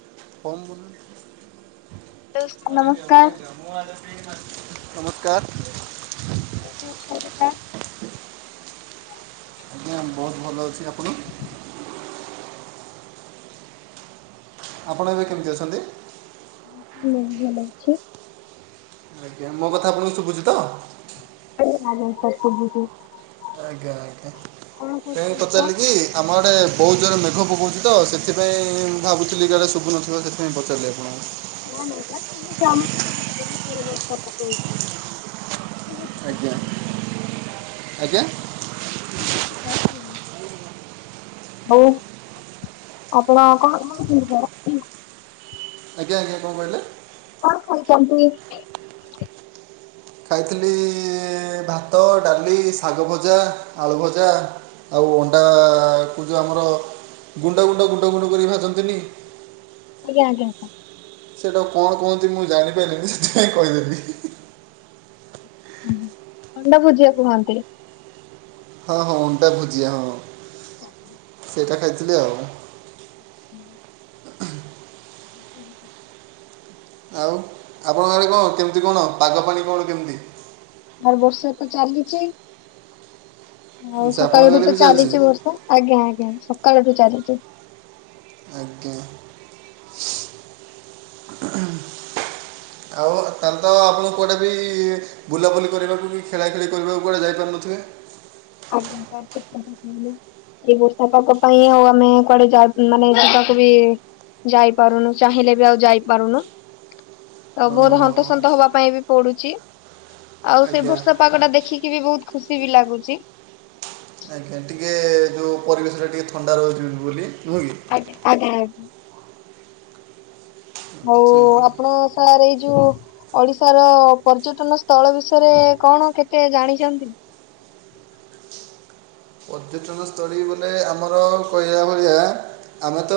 [unintelligible] ମୁଁ [unintelligible] hello sir ନମସ୍କାର ନମସ୍କାର। [unintelligible] ଆଜ୍ଞା, ବହୁତ ଭଲ ଅଛି, ଆପଣ? ଆପଣ ଏବେ କେମିତି ଅଛନ୍ତି? ମୁଁ ଭଲ ଅଛି। ଆଜ୍ଞା ମୋ କଥା ଆପଣଙ୍କୁ ଶୁଭୁଛି ତ? [unintelligible] ଆଜ୍ଞା ଆଜ୍ଞା କଣ ଫେନ୍ କରୁଛନ୍ତି ପଚାରିଲି ସାର୍? କି ଆମ ଆଡେ ବହୁତ ଜୋରରେ ମେଘ ପକାଉଛି ତୋ, ସେଥିପାଇଁ ଭାବୁଥିଲି କାଳେ ଶୁଭୁନଥିବ, ସେଥିପାଇଁ ପଚାରିଲି ଆପଣଙ୍କୁ ନା ନା ସାର୍, ତ ଆମ ପଟେ ତ ବହୁତ ଜୋରରେ ବର୍ଷା ପକାଉଚି। ଆଜ୍ଞା ଆଜ୍ଞା। [unintelligible] ଯାଉଛି। ହଉ ଆପଣ କଣ [unintelligible] ଆଜ୍ଞ ଆଜ୍ଞା କଣ କହିଲେ? କଣ ଖାଇଚନ୍ତି? ଖାଇଥିଲି ଭାତ ଡାଲି ଶାଗ ଭଜା ଆଳୁ ଭଜା। ଆଉ ଅଣ୍ଡାକୁ ଯୋଉ ଆମର ଗୁଣ୍ଡ ଗୁଣ୍ଡ ଗୁଣ୍ଡ ଗୁଣ୍ଡ କରି ଭାଜନ୍ତିନି? ଆଜ୍ଞା। ସେଇଟାକୁ କଣ କହନ୍ତି ମୁଁ ଜାଣି ପାରିଲିନି, ସେଥିପାଇଁ କହିଦେଲି? ଅଣ୍ଡା ଭୋଜିଆ କୁହନ୍ତି। ହଁ ହଁ ଅଣ୍ଡା ଭୁଜିଆ ହଁ। [inaudible] ସେଇଟା ଖାଇଥିଲି, ଆଉ [inaudible] [inaudible] ଆଉ ଆପଣଙ୍କ ଆଦେ କଣ କେମିତି କଣ, ପାଗ ପାଣି କଣ କେମିତି? ଆଉ ବର୍ଷା ତ ଚାଲିଚି ଆଉ ସେ ଆପଣଙ୍କ ସକାଳଠୁ ଆଡ଼େ ତ ବି ଚାଲିଛି ବର୍ଷା। ଆଜ୍ଞା ଆଜ୍ଞା ସକାଳଠୁ ଚାଲିଚି। ଆଜ୍ଞା। [inaudible] ଆଉ ତାହେଲେ ତୋ ଆପଣ କୁଆଡେ ବି ବୁଲାବୁଲି କରିବାକୁ କି, ଖେଳା ଖେଳି କରିବାକୁ କୁଆଡ଼େ ଯାଇପାରୁନଥିବେ? ଆଜ୍ଞା ସାର୍। ଏଇ ବର୍ଷା ପାଗ ପାଇଁ ଆଉ ଆମେ କୁଆଡେ ଯାଉ ମାନେ ଯିବାକୁ ବି ଯାଇପାରୁନୁ, ଚାହିଁଲେ ବି ଆଉ ଯାଇପାରୁନୁ। ତୋ ହଁ, ବହୁତ ହନ୍ତସନ୍ତ ହବା ପାଇଁ ବି ପଡୁଚି। ଆଉ ସେ ଆଜ୍ଞା ବର୍ଷା ପାଗ ଟା ଦେଖିକି ବି ବହୁତ ଖୁସି ବି ଲାଗୁଚି। ଆଜ୍ଞା ଟିକେ ଯୋଉ ପରିବେଶଟା ଟିକେ ଥଣ୍ଡା ରହୁଛି ବୋଲି ନୁହଁ କି? ଆଙ୍ଗ ଆଜ୍ଞା। ହଉ ଆଚ୍ଛା ଆପଣ ସାର୍ ଏଇ ଯୋଉ ଓଡିଶାର ପର୍ଯ୍ୟଟନ ସ୍ଥଳ ବିଷୟରେ କଣ କେତେ ଜାଣିଛନ୍ତି? ପର୍ଯ୍ୟଟନସ୍ଥଳୀ ବୋଲେ ଆମର କହିବା ଭଳିଆ ଆମେ ତ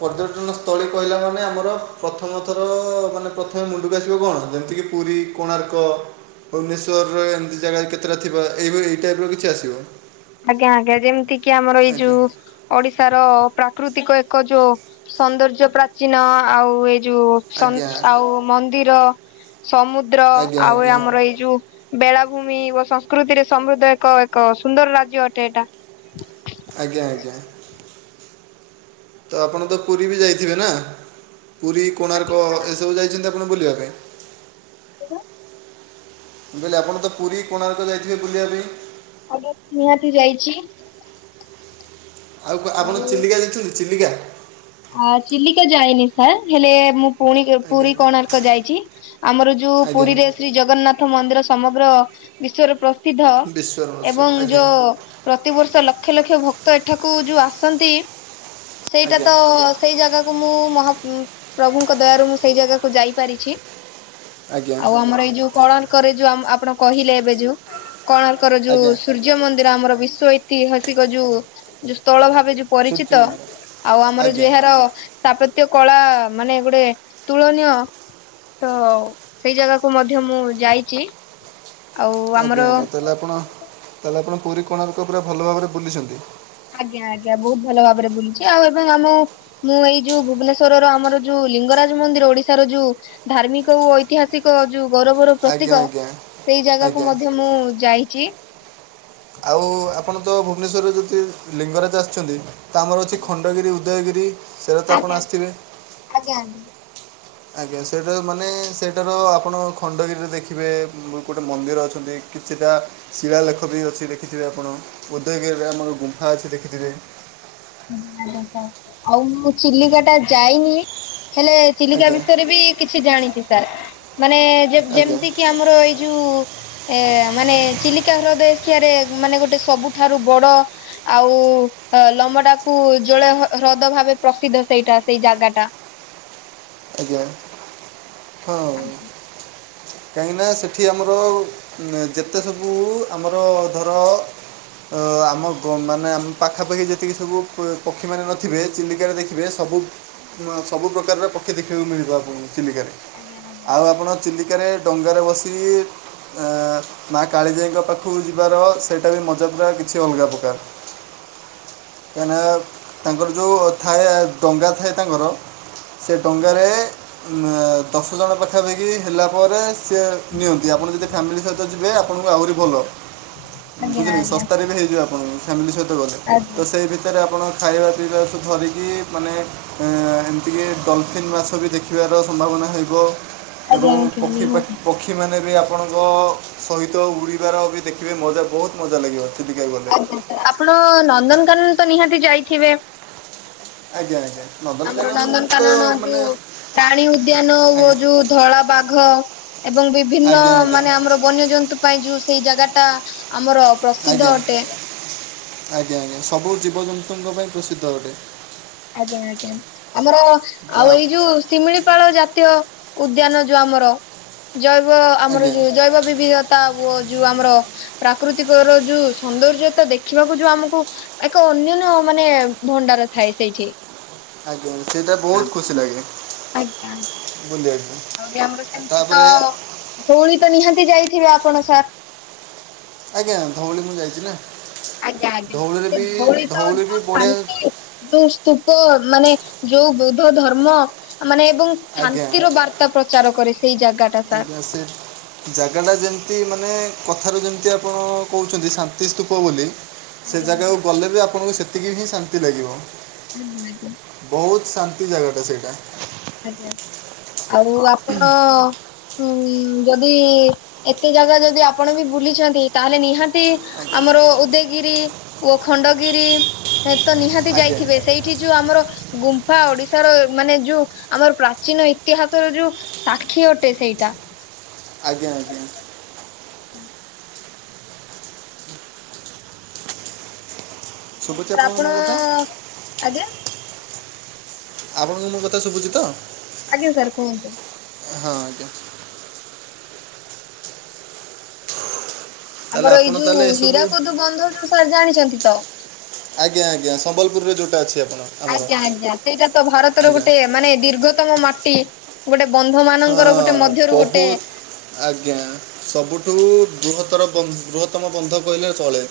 ପର୍ଯ୍ୟଟନ ସ୍ଥଳୀ କହିଲା ମାନେ ଆମର ପ୍ରଥମଥର ମାନେ ପ୍ରଥମେ ମୁଣ୍ଡକୁ ଆସିବ କଣ ଯେମିତି କିି ପୁରୀ କୋଣାର୍କ ଭୁବନେଶ୍ୱରରେ ଏମିତି ଜାଗା କେତେଟା ଥିବା ଏଇଭଳି ଏଇ ଟାଇପ୍ ର କିଛି ଆସିବ। ଆଜ୍ଞା ଆଜ୍ଞା। ଯେମିତି କିି ଆମର ଏଇ ଆଜ୍ଞା ଯୋଉ ଓଡିଶାର ପ୍ରାକୃତିକ ଏକ ଯୋ ସୌନ୍ଦର୍ଯ୍ୟ ପ୍ରାଚୀନ ଆଉ ଏ ଯୋଉ ସମ୍ ଆଜ୍ଞା ଆଉ ମନ୍ଦିର, ସମୁଦ୍ର ଆଜ୍ଞା ଆଉ ଏ ଆଜ୍ଞା ଆମର ଏଇ ଯୋଉ ବେଳାଭୂମି ଓ ସଂସ୍କୃତିରେ ସମୃଦ୍ଧ ଏକ ଏକ ସୁନ୍ଦର ରାଜ୍ୟ ଅଟେ ଏଇଟା। ଆଜ୍ଞା ଆଜ୍ଞା। ତ ଆପଣ ତ ପୁରୀ ବି ଯାଇଥିବେ ନା। ପୁରୀ କୋଣାର୍କ ଏସବୁ ଯାଇଛନ୍ତି ଆପଣ ବୁଲିବା ପାଇଁ? [unintelligible] ମୁଁ କହିଲି ଆପଣ ତ ପୁରୀ କୋଣାର୍କ ଯାଇଥିବେ ବୁଲିବା ପାଇଁ? ଆଜ୍ଞା ନିହାତି ଯାଇଚି। ଆଉ ଆପଣ ଚିଲିକା ଯାଇଚନ୍ତି ଚିଲିକା? ଆ ଚିଲିକା ଯାଇନି ସାର୍। ହେଲେ ମୁଁ ପୁଣି ଆଜ୍ଞା ପୁରୀ କୋଣାର୍କ ଯାଇଚି। ଆମର ଯୋଉ ଆଜ୍ଞା ପୁରୀରେ ଶ୍ରୀ ଜଗନ୍ନାଥ ମନ୍ଦିର ସମଗ୍ର ବିଶ୍ଵରେ ପ୍ରସିଦ୍ଧ। ବିଶ୍ୱର ଏବଂ ମସଜିଦ୍ ଆଜ୍ଞା ଯୋ ପ୍ରତିବର୍ଷ ଲକ୍ଷ ଲକ୍ଷ ଭକ୍ତ ଏଠାକୁ ଯୋଉ ଆସନ୍ତି, ସେଇଟା ଆଜ୍ଞା ତ ସେଇ ଜାଗାକୁ ମୁଁ ମହା ପ୍ରଭୁଙ୍କ ଦୟାରୁ ମୁଁ ସେଇ ଜାଗାକୁ ଯାଇପାରିଛି। ଆଜ୍ଞା ଆଉ ଆମର ଏଇ ଯୋଉ କୋଣାର୍କରେ ଯୋଉ ଆପଣ କହିଲେ ଏବେ ଯୋଉ କୋଣାର୍କର ଯୋଉ ଆଜ୍ଞା ସୂର୍ ସୂର୍ଯ୍ୟ ମନ୍ଦିର ଆମର ବିଶ୍ଵ ଐତିହାସିକ ଯୋଉ ଯୋଉ ସ୍ଥଳ ଭାବେ ଯୋଉ ପରିଚିତ ସୂର୍ଯ୍ୟ ମନ୍ଦିର। ଆଉ ଆମର ଯୋଉ ଆଜ୍ଞା ଏହାର ସ୍ଥାପତ୍ୟ କଳା ମାନେ ଗୋଟେ ତୁଳନୀୟ ତ ସେଇ ଜାଗାକୁ ମଧ୍ୟ ମୁଁ ଯାଇଚି। ଆଜ୍ଞା ଆଜ୍ଞା। ତାହେଲେ ଆପଣ ତାହେଲେ ଆପଣ ପୁରୀ କୋଣାର୍କ ପୁରା ଭଲ ଭାବରେ ବୁଲିଛନ୍ତି? ଆଜ୍ଞା ଆଜ୍ଞା ବହୁତ୍ ଭଲ ଭାବରେ ବୁଲିଚି। ଆଉ ଏବେ ଆମେ ମୁଁ ଏଇ ଯୋଉ ଭୁବନେଶ୍ୱରର ଆମର ଯୋଉ ଲିଙ୍ଗରାଜ ମନ୍ଦିର ଓଡିଶାର ଯୋଉ ଧାର୍ମିକ ଓ ଐତିହାସିକ ଯୋଉ ଗୌରବର ଆଜ୍ଞା ପ୍ରତୀକ, ଆଜ୍ଞା ସେଇ ଜାଗାକୁ ଆଜ୍ଞା ମଧ୍ୟ ମୁଁ ଯାଇଚି। ଆଉ ଆପଣ ତ ଭୁବନେଶ୍ୱରରେ ଯଦି ଲିଙ୍ଗରାଜ ଆସିଛନ୍ତି ତ ଆମର ଅଛି ଖଣ୍ଡଗିରି ଉ ଉଦୟଗିରି ସେରା ତ ଆଜ୍ଞା ଆପଣ ଆସିଥିବେ? ଆଜ୍ଞା। ଆଜ୍ଞା। ସେଇଟା ମାନେ ସେଇଟାର ଆପଣ ଖଣ୍ଡଗିରିରେ ଦେଖିବେ ଗୋଟେ ମନ୍ଦିର ଅଛନ୍ତି। କିଛିଟା ଶିଳାଲେଖ ବି ଅଛି ଦେଖିଥିବେ ଆପଣ। ଉଦୟଗିରିରେ ଆମର ଗୁମ୍ଫା ଅଛି ଦେଖିଥିବେ। [unintelligible] ଆଉ ମୁଁ ଚିଲିକା ଟା ଯାଇନି ହେଲେ ଚିଲିକା ଆଜ୍ଞା ବିଷୟରେ ବି କିଛି ଜାଣିଚି ସାର୍। ମାନେ ଆଜ୍ଞା ଯେମତି କି ଆମର ଏଇ ଯୋଉ ଏ ମାନେ ଚିଲିକା ହ୍ରଦ ଏସିଆରେ ମାନେ ଗୋଟେ ସବୁଠାରୁ ବଡ ଆଉ ଲମଟାକୁ ଉଜ୍ଜଳ ହ୍ରଦ ଭାବେ ପ୍ରସିଦ୍ଧ ସେଇଟା ସେଇ ଜାଗା ଟା। ଆଜ୍ଞା ହଁ। ଆଜ୍ଞା ସୁଁ କାହିଁକିନା ସେଠି ଆମର ଯେତେ ସବୁ ଆମର ଧର ଅ ଆମ ଗ ମାନେ ଆମ ପାଖାପାଖି ଯେତିକି ସବୁ ପକ୍ଷୀ ମାନେ ନଥିବେ ଚିଲିକାରେ ଦେଖି ଦେଖିବେ ସବୁ ସବୁ ପ୍ରକାରର ପକ୍ଷୀ ଦେଖିବାକୁ ମିଳିବ ଆପଣ କୁ ଚିଲିକାରେ। ଆଉ ଆପଣ ଚିଲିକାରେ ଡଙ୍ଗାରେ ବସି ଅ ମା କାଳିଜାଇଙ୍କ ପାଖକୁ ଯିବାର ସେଇଟା ବି ମଜା ପୁରା କିଛି ଅଲଗା ପ୍ରକାର। କାହିଁକିନା ତାଙ୍କର ଯୋଉ ଥାଏ ଡଙ୍ଗା ଥାଏ ତାଙ୍କର ସେ ଡଙ୍ଗାରେ ଦଶ ଜଣ ପାଖାପାଖି ହେଲା ପରେ ସିଏ ନିଅନ୍ତି। ଆପଣ ଯଦି ଫ୍ୟାମିଲି ସହିତ ଯିବେ ଆପଣଙ୍କୁ ଆହୁରି ଭଲ। ଆଜ୍ଞା ବୁଝିଲେ କି। ଆଜ୍ଞା ଶସ୍ତାରେ ବି ହେଇଯିବ ଆପଣ ଫ୍ୟାମିଲି ସହିତ ଗଲେ। ତ ଆଜ୍ଞା ସେଇ ଭିତରେ ଆପଣ ଖାଇବା ପିଇବା ସବୁ ଧରିକି ମାନେ ଏମିତିକି ଡଲଫିନ୍ ମାଛ ବି ଦେଖିବାର ସମ୍ଭାବନା ହେବ। ଆଜ୍ଞା ଏବଂ ଆଜ୍ଞା ପକ୍ଷୀ। ନିହାତି। [unintelligible] ପକ୍ଷୀମାନେ ବି ଆପଣଙ୍କ ସହିତ ଉଡ଼ିବାର ବି ଦେଖିବେ ମଜା ବହୁତ ମଜା ଲାଗିବ। ଚିଲିକା ଗଲେ ଆଜ୍ଞା ସାର୍ ଆପଣ ନନ୍ଦନକାନନ ତ ନିହାତି ଯାଇଥିବେ? ଆଜ୍ଞା ଆଜ୍ଞା। ଆମର ନନ୍ଦନକାନନ ତ ନନ୍ଦନକାନନ ମାନେ ଯୋଉ ପ୍ରାଣୀ ଉଦ୍ୟାନ ଓ ଆଜ୍ଞା ଯୋଉ ଧଳା ବାଘ ଏବଂ ବିଭିନ୍ନ ଆଜ୍ଞା ଆଜ୍ଞା ମାନେ ଆମର ବନ୍ୟଜନ୍ତୁ ପାଇଁ ଯୋଉ ସେଇ ଜାଗା ଟା ଆମର ଆଜ୍ଞା ପ୍ରସିଦ୍ଧ ଅଟେ। ଆଜ୍ଞା ଆଜ୍ଞା ସବୁ ଜୀବ ଜନ୍ତୁଙ୍କ ପାଇଁ ପ୍ରସିଦ୍ଧ ଅଟେ। ଆଜ୍ଞା ଆଜ୍ଞା ଆମର ଆଉ ଯା- ଏଇ ଯୋଉ ଶିମିଳିପାଳ ଜାତୀୟ ଉଦ୍ୟାନ ଯୋଉ ଆମର ଜୈବ ଆମର ଆଜ୍ଞା ଯୋଉ ଜୈବ ବିବିଧତ ତା ୱ ଯୋଉ ଆମର ପ୍ରାକୃତିକର ଯୋଉ ସୌନ୍ଦର୍ଯ୍ୟତା ଦେଖିବାକୁ ଯୋଉ ଆମକୁ ଏକ ଅନ୍ୟନ୍ୟ ମାନେ ଭଣ୍ଡାର ଥାଏ ସେଇଠି। ଆଜ୍ଞା ସେଇଟା ବହୁତ୍ ଖୁସି ଲାଗେ। ଆଜ୍ଞା। ବୁଲିବାକୁ ଆହୁରି ଆମର ସେମିତି ତ ତାପରେ ଧଉଳି ତ ନିହାତି ଯାଇଥିବେ ଆପଣ ସାର୍? ଆଜ୍ଞା ଧଉଳି ମୁଁ ଯାଇଚି ନା। ଆଜ୍ଞା ଆଜ୍ଞା ଧଉଳିରେ ସେ ବି ଧଉଳି ତ ବି ଯୋଉ ବଢ଼ିଆ ଶାନ୍ତି। ଯଉ ସ୍ତୁପ ମାନେ ଯୋଉ ବୌଦ୍ଧ ଧର୍ମ ମାନେ ଏବଂ ଆଜ୍ଞା ଶାନ୍ତିର ବା ର୍ତ୍ତା ପ୍ରଚାର କରେ ସେଇ ଜାଗା ଆଜ୍ଞା ସେ ଜାଗା ଟା ଯେମିତି ମାନେ କଥାରୁ ଯେମିତି ଆପଣ କହୁଛନ୍ତି ଶାନ୍ତି ସ୍ତୂପ ବୋଲି ସେ ଆଜ୍ଞା ଆଜ୍ଞା ଜାଗାକୁ ଗଲେ ବି ଆପଣଙ୍କୁ ସେତିକି ହିଁ ଶାନ୍ତି ଲାଗିବ। ଆଜ୍ଞା ଆଜ୍ଞା। ବହୁତ୍ ଶାନ୍ତି ଜାଗା ଟା ସେଇଟା। ଆଜ୍ଞା ଆଉ ଆପଣ ହୁଁ ଉଁ ଯଦି ଏତେ ଜାଗା ଯଦି ଆପଣ ବି ବୁଲିଛନ୍ତି ତାହେଲେ ନିହାତି ଆଜ୍ଞା ଆମର ଉଦୟଗିରି ଓ ଖଣ୍ଡଗିରି ଏ ତ ନିହାତି ଆଜ୍ଞା ଯାଇଥିବେ ସେଇଠି ଯୋଉ ଆମର ଗୁମ୍ଫା ଓଡିଶାର ମାନେ ଯୋଉ ଆମର ପ୍ରାଚୀନ ଇତିହାସର ଯୋଉ ସାକ୍ଷୀ ଅଟେ ସେଇଟା। ଆଜ୍ଞା ଆଜ୍ଞା। ଶୁଭୁଛି ଆସ ଆପଣଙ୍କୁ ଆପଣ ମୋ କଥା ଆଜ୍ଞା? ଆପଣଙ୍କୁ ମୋ କଥା ଶୁଭୁଛି ତ? ଆଜ୍ଞା ସାର୍ କୁହନ୍ତୁ? ହଁ ଆଜ୍ଞା। ତାହେଲେ ଆମର ଏଇ ଆପଣ ତାହେଲେ ଯୋଉ ଏସବୁ ହୀରାକୁଦ୍ ବନ୍ଧ ଯୋଉ ସାର୍ ଜାଣିଛନ୍ତି ତ? ଆଜ୍ଞା ଆଜ୍ଞା ସମ୍ବଲ ପୁରୁରେ ଯୋଉଟା ଅଛି ଆପଣ ଆମର ଆଜ୍ଞା ଆଜ୍ଞା ସେଇଟା ତ ଭାରତର ଆଜ୍ଞା ଗୋଟେ ମାନେ ଦୀର୍ଘତମ ମାଟି। ଗୋଟେ ବନ୍ଧ ମାନଙ୍କର ଗୋଟେ ହଁ ମଧ୍ୟରୁ ଗୋଟେ ବହୁତ ଆଜ୍ଞା ସବୁଠୁ ବୃହତର ବ ବୃହତ୍ତମ ବନ୍ଧ କହିଲେ ଚଳେ।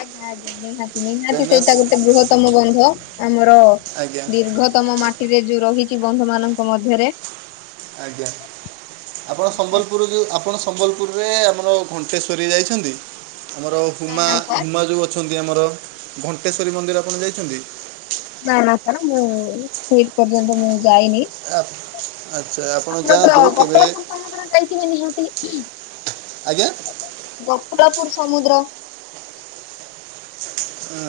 ଆଜ୍ଞା ଆଜ୍ଞା ନିହାତି ନିହାତି କାହିଁକିନା ସେଇଟା ଗୋଟେ ସ- ବୃହତ୍ତମ ବନ୍ଧ ଆମର ଆଜ୍ଞା ଦୀର୍ଘତମ ମାଟିରେ ଯୋଉ ରହିଛି ବନ୍ଧ ମାନଙ୍କ ମଧ୍ୟରେ ଆଜ୍ଞା। ଆପଣ ସମ୍ବଲପୁରୁ ଯୋଉ ଆପଣ ସମ୍ବଲପୁରୁରେ ଆମର ଘଣ୍ଟେଶ୍ଵରୀ ଯାଇଛନ୍ତି? ଆମର ନା ହୁମା ନା ସାର୍ ହୁମା ଯେଉ ଅଛନ୍ତି ଆମର ଘଣ୍ଟେଶ୍ଵରୀ ମନ୍ଦିର ଆପଣ ଯାଇଛନ୍ତି? ନା ନା ସାର୍ ମୁଁ ସେ ପର୍ଯ୍ୟନ୍ତ ମୁଁ ଯାଇନି। ଆ- ଆଚ୍ଛା ଆପଣ ତ ଯାଆନ୍ତୁ କେବେ [unintelligible] ଯାଇଥିବେ ନିହାତି? ଆଜ୍ଞା? ଗପଲପୁରୁ ସମୁଦ୍ର ଆ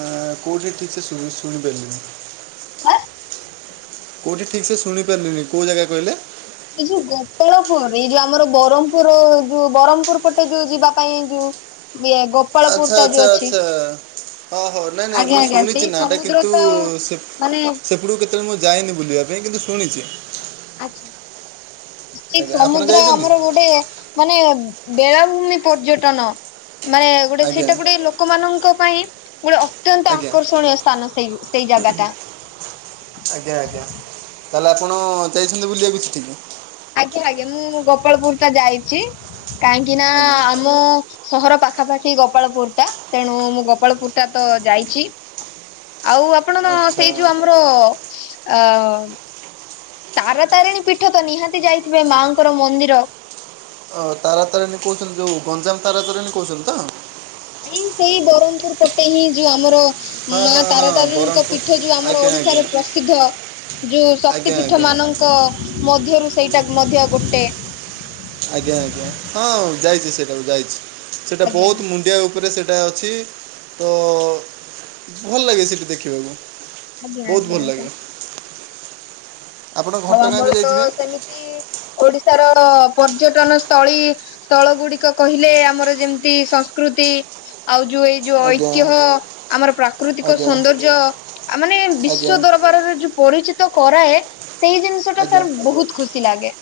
କୋଉଠି ଠିକ୍ ସେ ସୁ ସୁଣି ପାଇଲିନି? ସାର୍? କୋଉଠି ଠିକ୍ ସେ ଶୁଣି ପାରିଲିନି କୋଉ ଜାଗା କହିଲେ? ଏଇ ଯୋଉ ଗୋପାଳପୁର ଏଇ ଯୋଉ ଆମର ବ୍ରହ୍ମପୁରୁ ଯୋଉ ବ୍ରହ୍ମପୁରୁ ପଟେ ଯୋଉ ଯିବା ପାଇଁ ଯୋଉ ଇଏ ଗୋପାଳପୁର ଟା ଯୋଉ ଅଛି। ଓ ହୋ ନାଇଁ ନାଇଁ ଆଜ୍ଞା ମୁଁ ଆଜ୍ଞା ସେଇ ଶୁଣିଛି ନା ଏଟା ସମୁଦ୍ର କିନ୍ତୁ ତ ମାନେ ସେପଟକୁ [unintelligible] ସେତେବେଳେ ମୁଁ ଯାଇନି ବୁଲିବା ପାଇଁ କିନ୍ତୁ ଶୁଣିଛି ଆଛା ସେ ଆଜ୍ଞା ଆପଣ ସମୁଦ୍ର ଯାଇଛନ୍ତି ଆମର ଗୋଟେ ମାନେ ବେଳାଭୂମି ପର୍ଯ୍ୟଟନ ମାନେ ଗୋଟେ ଆଜ୍ଞା ସେଇଟା ଗୋଟେ ଲୋକ ଲୋକମାନଙ୍କ ପାଇଁ ଗୋଟେ ଅତ୍ୟନ୍ତ ଆଜ୍ଞା ଆକର୍ଷଣୀୟ ସ୍ଥାନ ସେଇ ସେଇ ଜାଗା ଟା ଆଜ୍ଞା ଆଜ୍ଞା ତାହେଲେ ଆପଣ ଯାଇଛନ୍ତି ବୁଲିବାକୁ ସେଦିନ? ଆଜ୍ଞା ଆଜ୍ଞା ମୁଁ ଗୋପାଳପୁର ଟା ଯାଇଛି କାହିଁକି ନା ଆଜ୍ଞା ଆମୁ ସହର ପାଖାପାଖି ଗୋପାଳପୁର ଟା ତେଣୁ ମୁଁ ଗୋପାଳପୁରଟା ତ ଯାଇଛି। ଆଉ ଆପଣ ଆଚ୍ଛା ସେଇ ଯୋଉ ଆମର ଅ ତାର ତାରିଣୀ ପୀଠ ତ ନିହାତି ଯାଇଥିବେ ମାଙ୍କର ମନ୍ଦିର। ତାରା ତାରିଣୀ କହୁଛନ୍ତି ଯୋଉ ଗଞ୍ଜାମ ତାରାତାରିଣୀ କହୁଛନ୍ତି ତ? ଇ ସେଇ ବ୍ରରହମ୍ପପୁର ପଟେ ହିଁ ଯୋଉ ଆମର ହଁ ମା ହଁ ତାର ହଁ ତାରିଣୀଙ୍କ ବରହମପୁର ପୀଠ ଯୋଉ ଆମର ଆଜ୍ଞା ଆଜ୍ଞା ଓଡିଶାରେ ପ୍ରସିଦ୍ଧ ଯୋଉ ଶକ୍ତି ଆଜ୍ଞା ପୀଠ ଆଜ୍ଞା ମାନଙ୍କ କ ମଧ୍ୟରୁ ସେଇଟା ମଧ୍ୟ ଗୋଟେ ଆଜ୍ଞା ଆଜ୍ଞା ହଁ ଯାଇଛି ସେଇଟାକୁ ଯାଇଛି ସେଇଟା ଆଜ୍ଞା। ବହୁତ ମୁଣ୍ଡିଆ ଆଜ୍ଞା ଉପରେ ସେଇଟା ଅଛି। ତ ଭଲ ଲାଗେ ସେଠି ଦେଖିବାକୁ। ଆଜ୍ଞା ବହୁତ ଆଜ୍ଞା ଭଲ ଆଜ୍ଞା ଲାଗେ ଆପଣ ଆଉ ଘଟଗାଁ ବି ଆମର ତ ଯାଇଥିବେ ସେମିତି ଓଡିଶାର ପର୍ଯ୍ୟଟନ ସ୍ଥଳୀ ସ୍ଥଳ ଗୁଡିକ କହିଲେ ଆମର ଯେମିତି ସଂସ୍କୃତି ଆଉ ଯୋଉ ଏଇ ଯୋଉ ଆଜ୍ଞା ଐତିହ ଆମର ପ୍ରାକୃତିକ ଆଜ୍ଞା ସୌନ୍ଦର୍ଯ୍ୟ ମାନେ ଆଜ୍ଞା ବିଶ୍ଵ ଦର ଯଉ ପରିଚିତ କରାଏ ସେଇ ଜିନିଷ ଟା ଆଜ୍ଞା ତାର ବହୁତ ଖୁସି ଲାଗେ।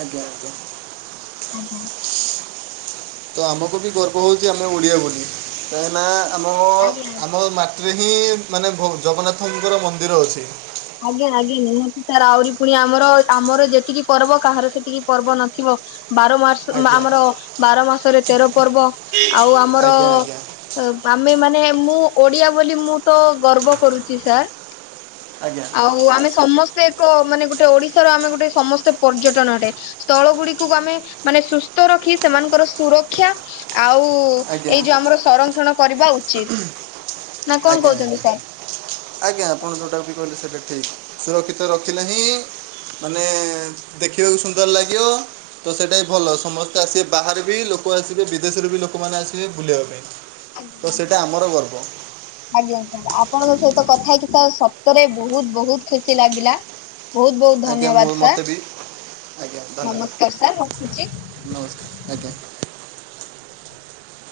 ଆଜ୍ଞା ଆଜ୍ଞା [unintelligible] ଆଜ୍ଞା। ତ ଆମକୁ ବି ଗର୍ବ ହଉଛି ଆମେ ଓଡ଼ିଆ ବୋଲି କାହିଁକିନା ଆମ ଆଜ୍ଞା ଆଜ୍ଞା। ଆମ ଥିରେ ହିଁ ମାନେ ଜଗନ୍ନାଥଙ୍କର ମନ୍ଦିର ଅଛି ଆଜ୍ଞା ଆଜ୍ଞା ନିହାତି ସାର୍ ଆହୁରି ପୁଣି ଆମର ଆମର ଯେତିକି ପର୍ବ କାହାର ସେତିକି ପର୍ବ ନଥିବ। ବାର ମାସ ଆଜ୍ଞା ଆମର ବାର ମାସରେ ତେର ପର୍ବ ଆଉ ଆମର ଆଜ୍ଞା ଆଜ୍ଞା ଆମେ ମାନେ ମୁଁ ଓଡିଆ ବୋଲି ମୁଁ ତ ଗର୍ବ କରୁଛି ସାର୍ ଆଜ୍ଞା। ହଉ ଆମେ ସମସ୍ତେ ଏକ ମାନେ ଗୋଟେ ଓଡିଶାର ଆମେ ଗୋଟେ ସମସ୍ତେ ପର୍ଯ୍ୟଟନ ଅଟେ ସ୍ଥଳ ଗୁଡିକକୁ ଆମେ ମାନେ ସୁସ୍ଥ ରଖି ସେମାନଙ୍କର ସୁରକ୍ଷା ଆଉ ଆଜ୍ଞା ଏଇ ଯୋଉ ଆମର ସଂରକ୍ଷଣ କରିବା ଉଚିତ ନା କଣ ଆଜ୍ଞା ଆଜ୍ଞା କହୁଛନ୍ତି ସାର୍ ଆଜ୍ଞା ଆପଣ ଯୋଉଟା ବି କହିଲେ ସେଇଟା ଠିକ ସୁରକ୍ଷିତ ରଖିଲେ ହିଁ ମାନେ ଦେଖିବାକୁ ସୁନ୍ଦର ଲାଗିବ ତ ସେଇଟା ହିଁ ଭଲ ସମସ୍ତେ ଆସିବେ ବାହାରେ ବି ଲୋକ ଆସିବେ ବିଦେଶରୁ ବି ଲୋକମାନେ ଆସିବେ ବୁଲିବା ପାଇଁ। ଆଜ୍ଞା ତ ହଁ ଆଜ୍ଞା ସେଇଟା ଆମର ଗର୍ବ [unintelligible] ଆଜ୍ଞା ସାର୍ ଆପଣଙ୍କ ସହିତ କଥା ହେଇକି ସାର୍ ସତରେ ବହୁତ ବହୁତ ଖୁସି ଲାଗିଲା। ବହୁତ ବହୁତ ଆଜ୍ଞା ମୁଁ ଧନ୍ୟବାଦ ମୋତେ ସାର୍ ବି ଆଜ୍ଞା ଧନ୍ୟବାଦ ନମସ୍କାର ସାର୍ ରଖୁଛି। ନମସ୍କାର ଆଜ୍ଞା।